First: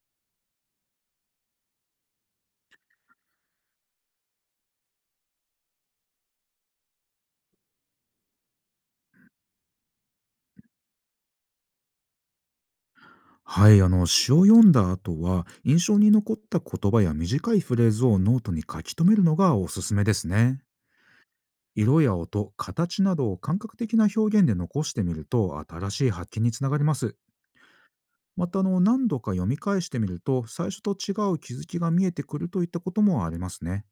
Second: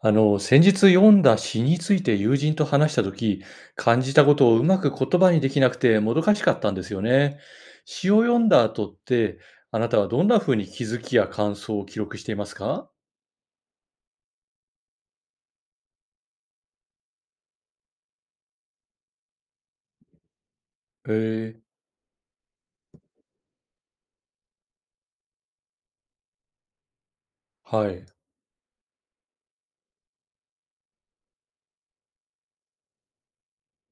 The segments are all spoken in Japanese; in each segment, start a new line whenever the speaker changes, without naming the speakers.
先日読んだ詩について友人と話したとき、感じたことをうまく言葉にできなくてもどかしかったんですよね。詩を読んだ後って、あなたはどんなふうに気づきや感想を記録していますか？
はい、詩を読んだ後は印象に残った言葉や短いフレーズをノートに書き留めるのがおすすめですね。
えー
色や音、形などを感覚的な表現で残してみると新しい発見につながります。
はい。
また何度か読み返してみると最初と違う気づきが見えてくるといったこともありますね。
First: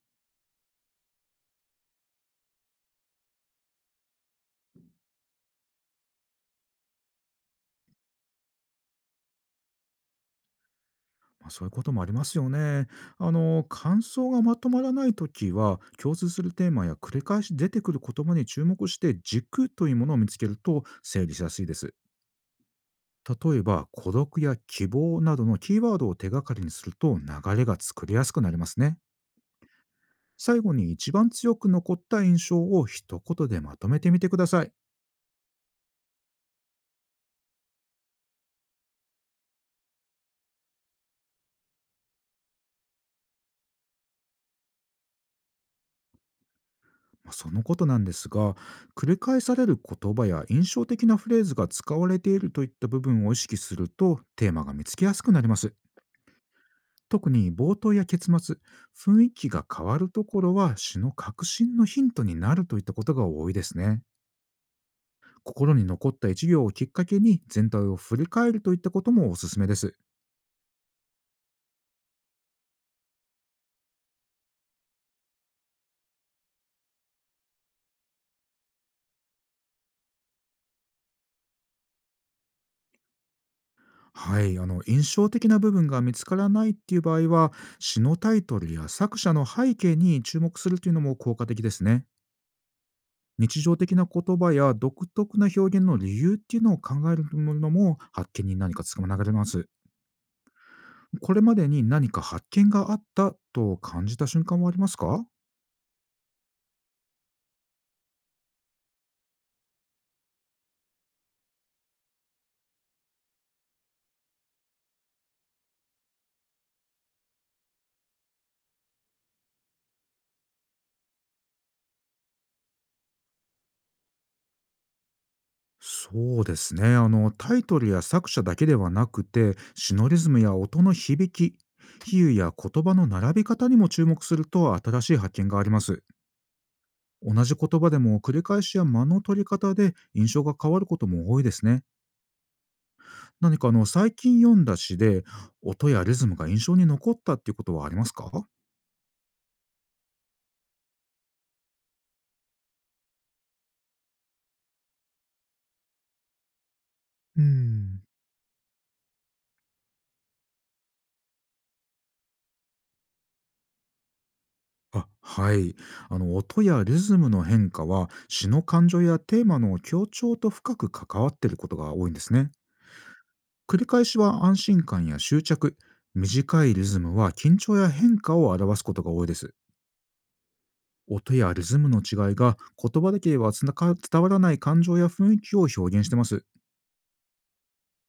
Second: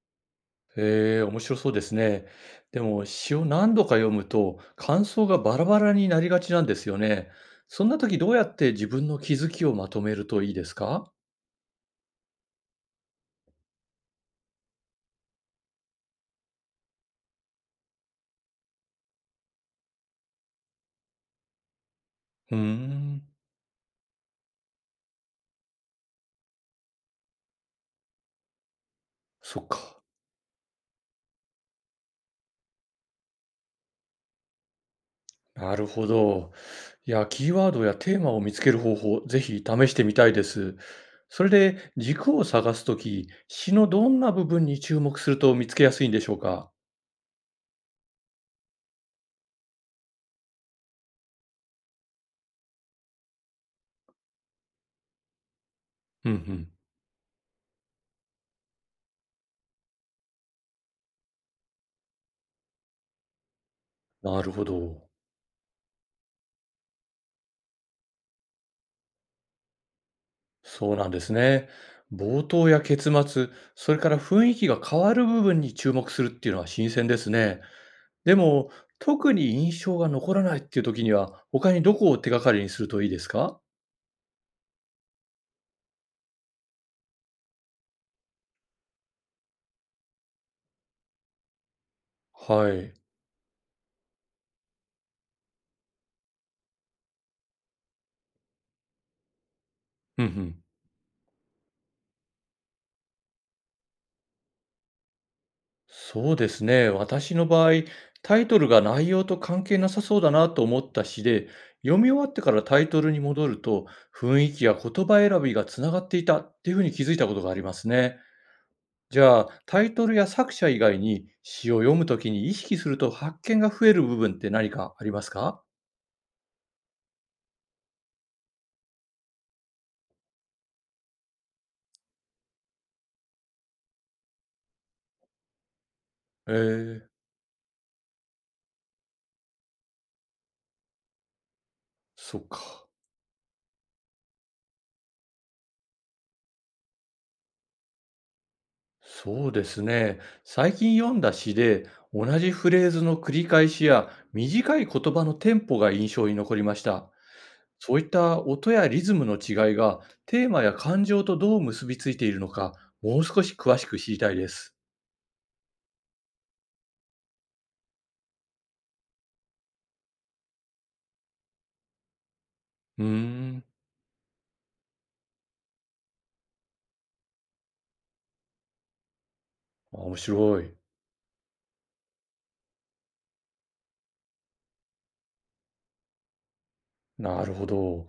面白そうですね。でも、詩を何度か読むと、感想がバラバラになりがちなんですよね。そんなときどうやって自分の気づきをまとめるといいですか？
まあ、そういうこともありますよね。感想がまとまらないときは、共通するテーマや繰り返し出てくる言葉に注目して、軸というものを見つけると整理しやすいです。
うーん、
例えば、孤独や希望などのキーワードを手がかりにすると流れが作りやすくなりますね。
そっか。
最後に一番強く残った印象を一言でまとめてみてください。
なるほど。いや、キーワードやテーマを見つける方法、ぜひ試してみたいです。それで、軸を探すとき、詩のどんな部分に注目すると見つけやすいんでしょうか？
ま、そのことなんですが、繰り返される言葉や印象的なフレーズが使われているといった部分を意識すると、テーマが見つけやすくなります。
うんうん。
特に冒頭や結末、雰囲気が変わるところは詩の革新のヒントになるといったことが多いですね。
なるほど。
心に残った一行をきっかけに全体を振り返るといったこともおすすめです。
そうなんですね。冒頭や結末、それから雰囲気が変わる部分に注目するっていうのは新鮮ですね。でも、特に印象が残らないっていう時には、他にどこを手がかりにするといいですか？
はい、印象的な部分が見つからないっていう場合は、詩のタイトルや作者の背景に注目するというのも効果的ですね。
はい。
日常的な言葉や独特な表現の理由っていうのを考えるのも発見に何かつかまながれます。
うんうん。
これまでに何か発見があったと感じた瞬間はありますか？
そうですね。私の場合、タイトルが内容と関係なさそうだなと思った詩で、読み終わってからタイトルに戻ると、雰囲気や言葉選びがつながっていたっていうふうに気づいたことがありますね。じゃあ、タイトルや作者以外に詩を読むときに意識すると発見が増える部分って何かありますか？
そうですね。タイトルや作者だけではなくて、シノリズムや音の響き、比喩や言葉の並び方にも注目すると新しい発見があります。
えー、
同じ言葉でも繰り返しや間の取り方で印象が変わることも多いですね。
そっか。
何か最近読んだ詩で、音やリズムが印象に残ったっていうことはありますか？
そうですね。最近読んだ詩で、同じフレーズの繰り返しや短い言葉のテンポが印象に残りました。
う
そう
ん。
いった音やリズムの違いがテーマや感情とどう結びついているのか、もう少し詳しく知りたいです。
あ、はい。音やリズムの変化は詩の感情やテーマの強調と深く関わっていることが多いんですね。
うーん、
繰り返しは安心感や執着、短いリズムは緊張や変化を表すことが多いです。
面白い。
音やリズムの違いが言葉だけではつなか伝わらない感情や雰囲気を表現してます。
なるほど。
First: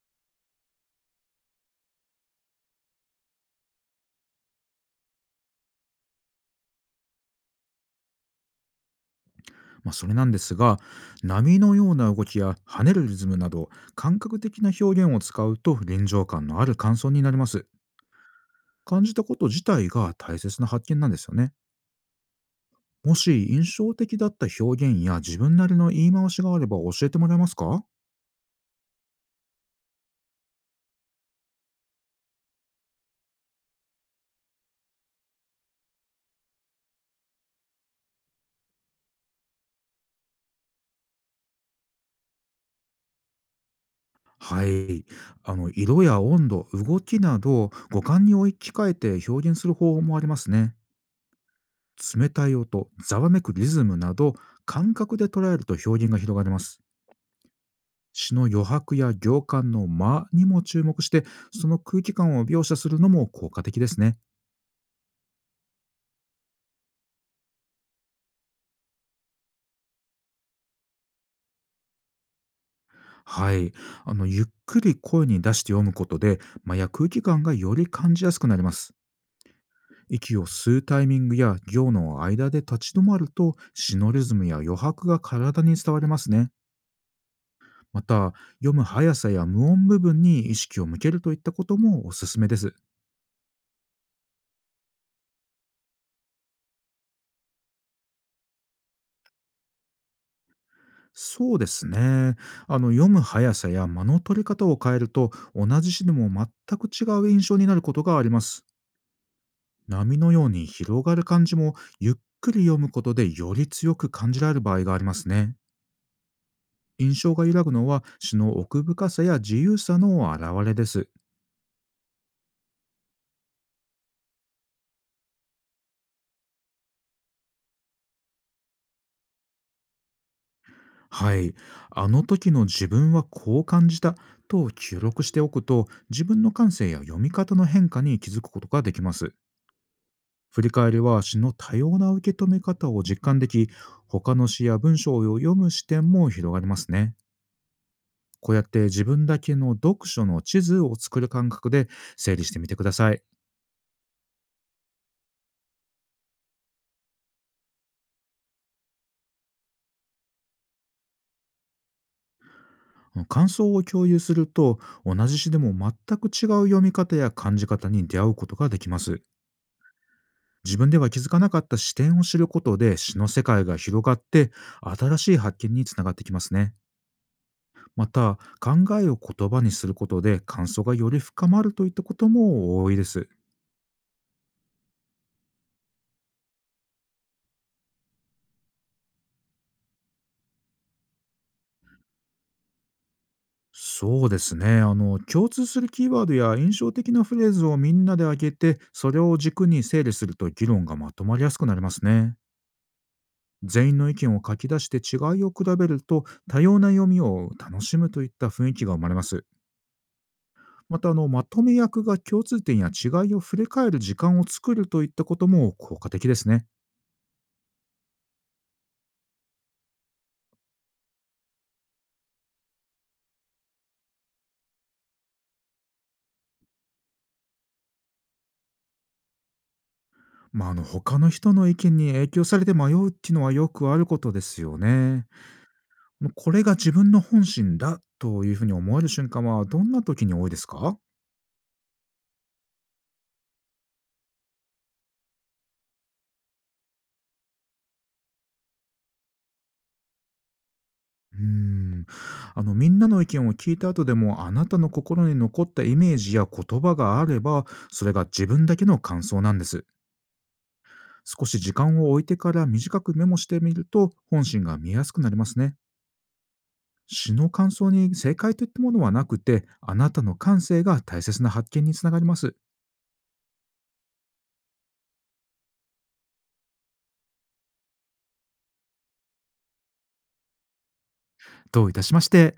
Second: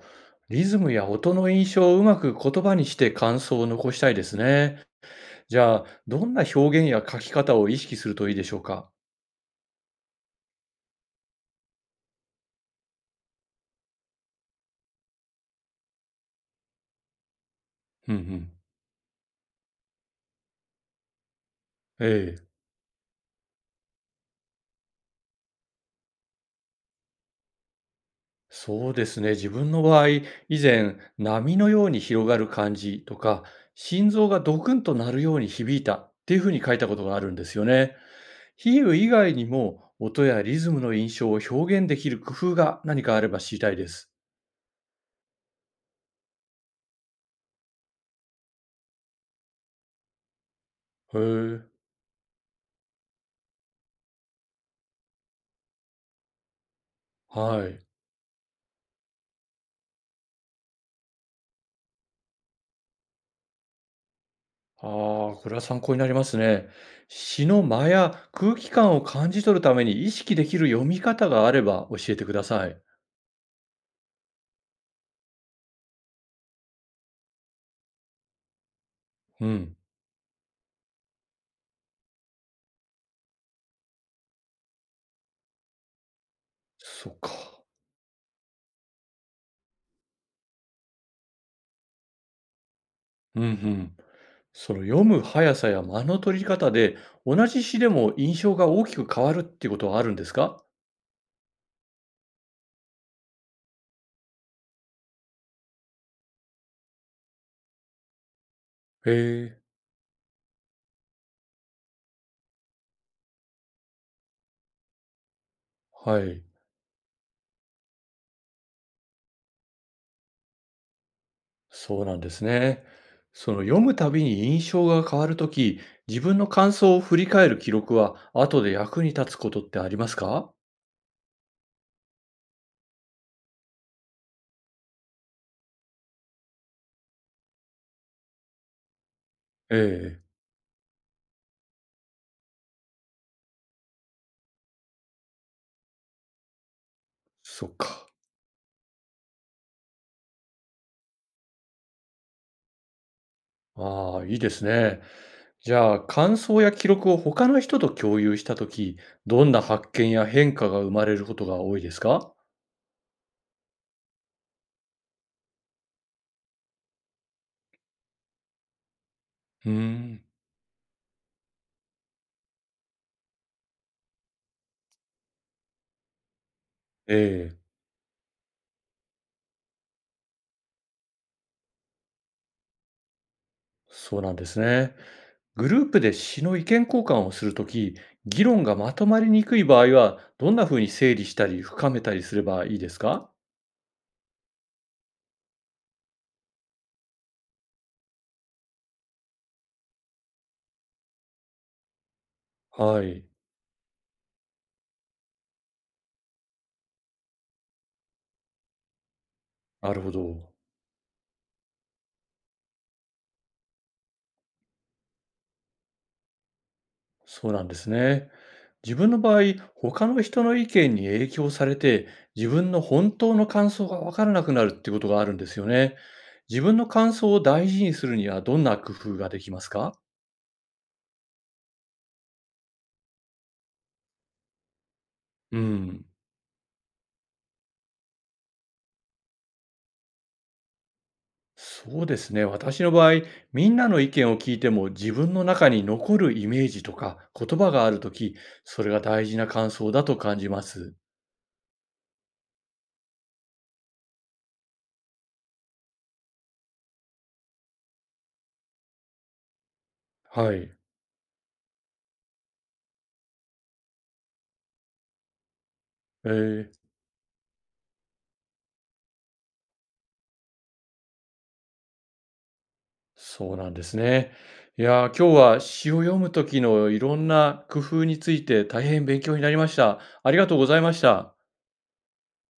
リズムや音の印象をうまく言葉にして感想を残したいですね。じゃあ、どんな表現や書き方を意識するといいでしょうか？
まあ、それなんですが、波のような動きや跳ねるリズムなど感覚的な表現を使うと臨場感のある感想になります。
うんうん。
感じたこと自体が大切な発見なんですよね。
ええ、
もし印象的だった表現や自分なりの言い回しがあれば教えてもらえますか？
そうですね。自分の場合、以前、波のように広がる感じとか、心臓がドクンと鳴るように響いたっていうふうに書いたことがあるんですよね。比喩以外にも音やリズムの印象を表現できる工夫が何かあれば知りたいです。
はい。色や温度、動きなど、五感に置き換えて表現する方法もありますね。
へえ、
冷たい音、ざわめくリズムなど、感覚で捉えると表現が広がります。
はい。
詩の余白や行間の間にも注目して、その空気感を描写するのも効果的ですね。
ああ、これは参考になりますね。詩の間や空気感を感じ取るために意識できる読み方があれば教えてください。
はい。ゆっくり声に出して読むことで、間や空気感がより感じやすくなります。
うん、
息を吸うタイミングや行の間で立ち止まると、シノリズムや余白が体に伝わりますね。
そっか。
また、読む速さや無音部分に意識を向けるといったこともおすすめです。
うんうん。その読む速さや間の取り方で同じ詩でも印象が大きく変わるっていうことはあるんですか？
そうですね。読む速さや間の取り方を変えると、同じ詩でも全く違う印象になることがあります。
へえ、
波のように広がる感じも、ゆっくり読むことでより強く感じられる場合がありますね。
はい。
印象が揺らぐのは詩の奥深さや自由さの表れです。
そうなんですね。その読むたびに印象が変わるとき、自分の感想を振り返る記録は後で役に立つことってありますか？
はい。あの時の自分はこう感じたと記録しておくと、自分の感性や読み方の変化に気づくことができます。
ええ、
振り返りは詩の多様な受け止め方を実感でき、他の詩や文章を読む視点も広がりますね。
そっか。
こうやって自分だけの読書の地図を作る感覚で整理してみてください。
ああ、いいですね。じゃあ、感想や記録を他の人と共有したとき、どんな発見や変化が生まれることが多いですか？
感想を共有すると、同じ詩でも全く違う読み方や感じ方に出会うことができます。
うーん。
自分では気づかなかった視点を知ることで詩の世界が広がって、新しい発見につながってきますね。
ええ。
また、考えを言葉にすることで感想がより深まるといったことも多いです。
そうなんですね。グループで詩の意見交換をするとき、議論がまとまりにくい場合は、どんなふうに整理したり深めたりすればいいですか？
そうですね。共通するキーワードや印象的なフレーズをみんなで挙げて、それを軸に整理すると議論がまとまりやすくなりますね。
はい。
全員の意見を書き出して違いを比べると、多様な読みを楽しむといった雰囲気が生まれます。
なるほど。
また、まとめ役が共通点や違いを振り返る時間を作るといったことも効果的ですね。
そうなんですね。自分の場合、他の人の意見に影響されて、自分の本当の感想がわからなくなるってことがあるんですよね。自分の感想を大事にするにはどんな工夫ができますか？
まあ、他の人の意見に影響されて迷うっていうのはよくあることですよね。
うん。
もうこれが自分の本心だというふうに思える瞬間はどんな時に多いですか？
そうですね。私の場合、みんなの意見を聞いても自分の中に残るイメージとか言葉があるとき、それが大事な感想だと感じます。
うーん。みんなの意見を聞いた後でも、あなたの心に残ったイメージや言葉があれば、それが自分だけの感想なんです。
はい。
少し時間を置いてから短くメモしてみると本心が見えやすくなりますね。
えー、
詩の感想に正解といったものはなくて、あなたの感性が大切な発見につながります。
そうなんですね。いやー、今日は詩を読むときのいろんな工夫について大変勉強になりました。ありがとうございました。
どういたしまして。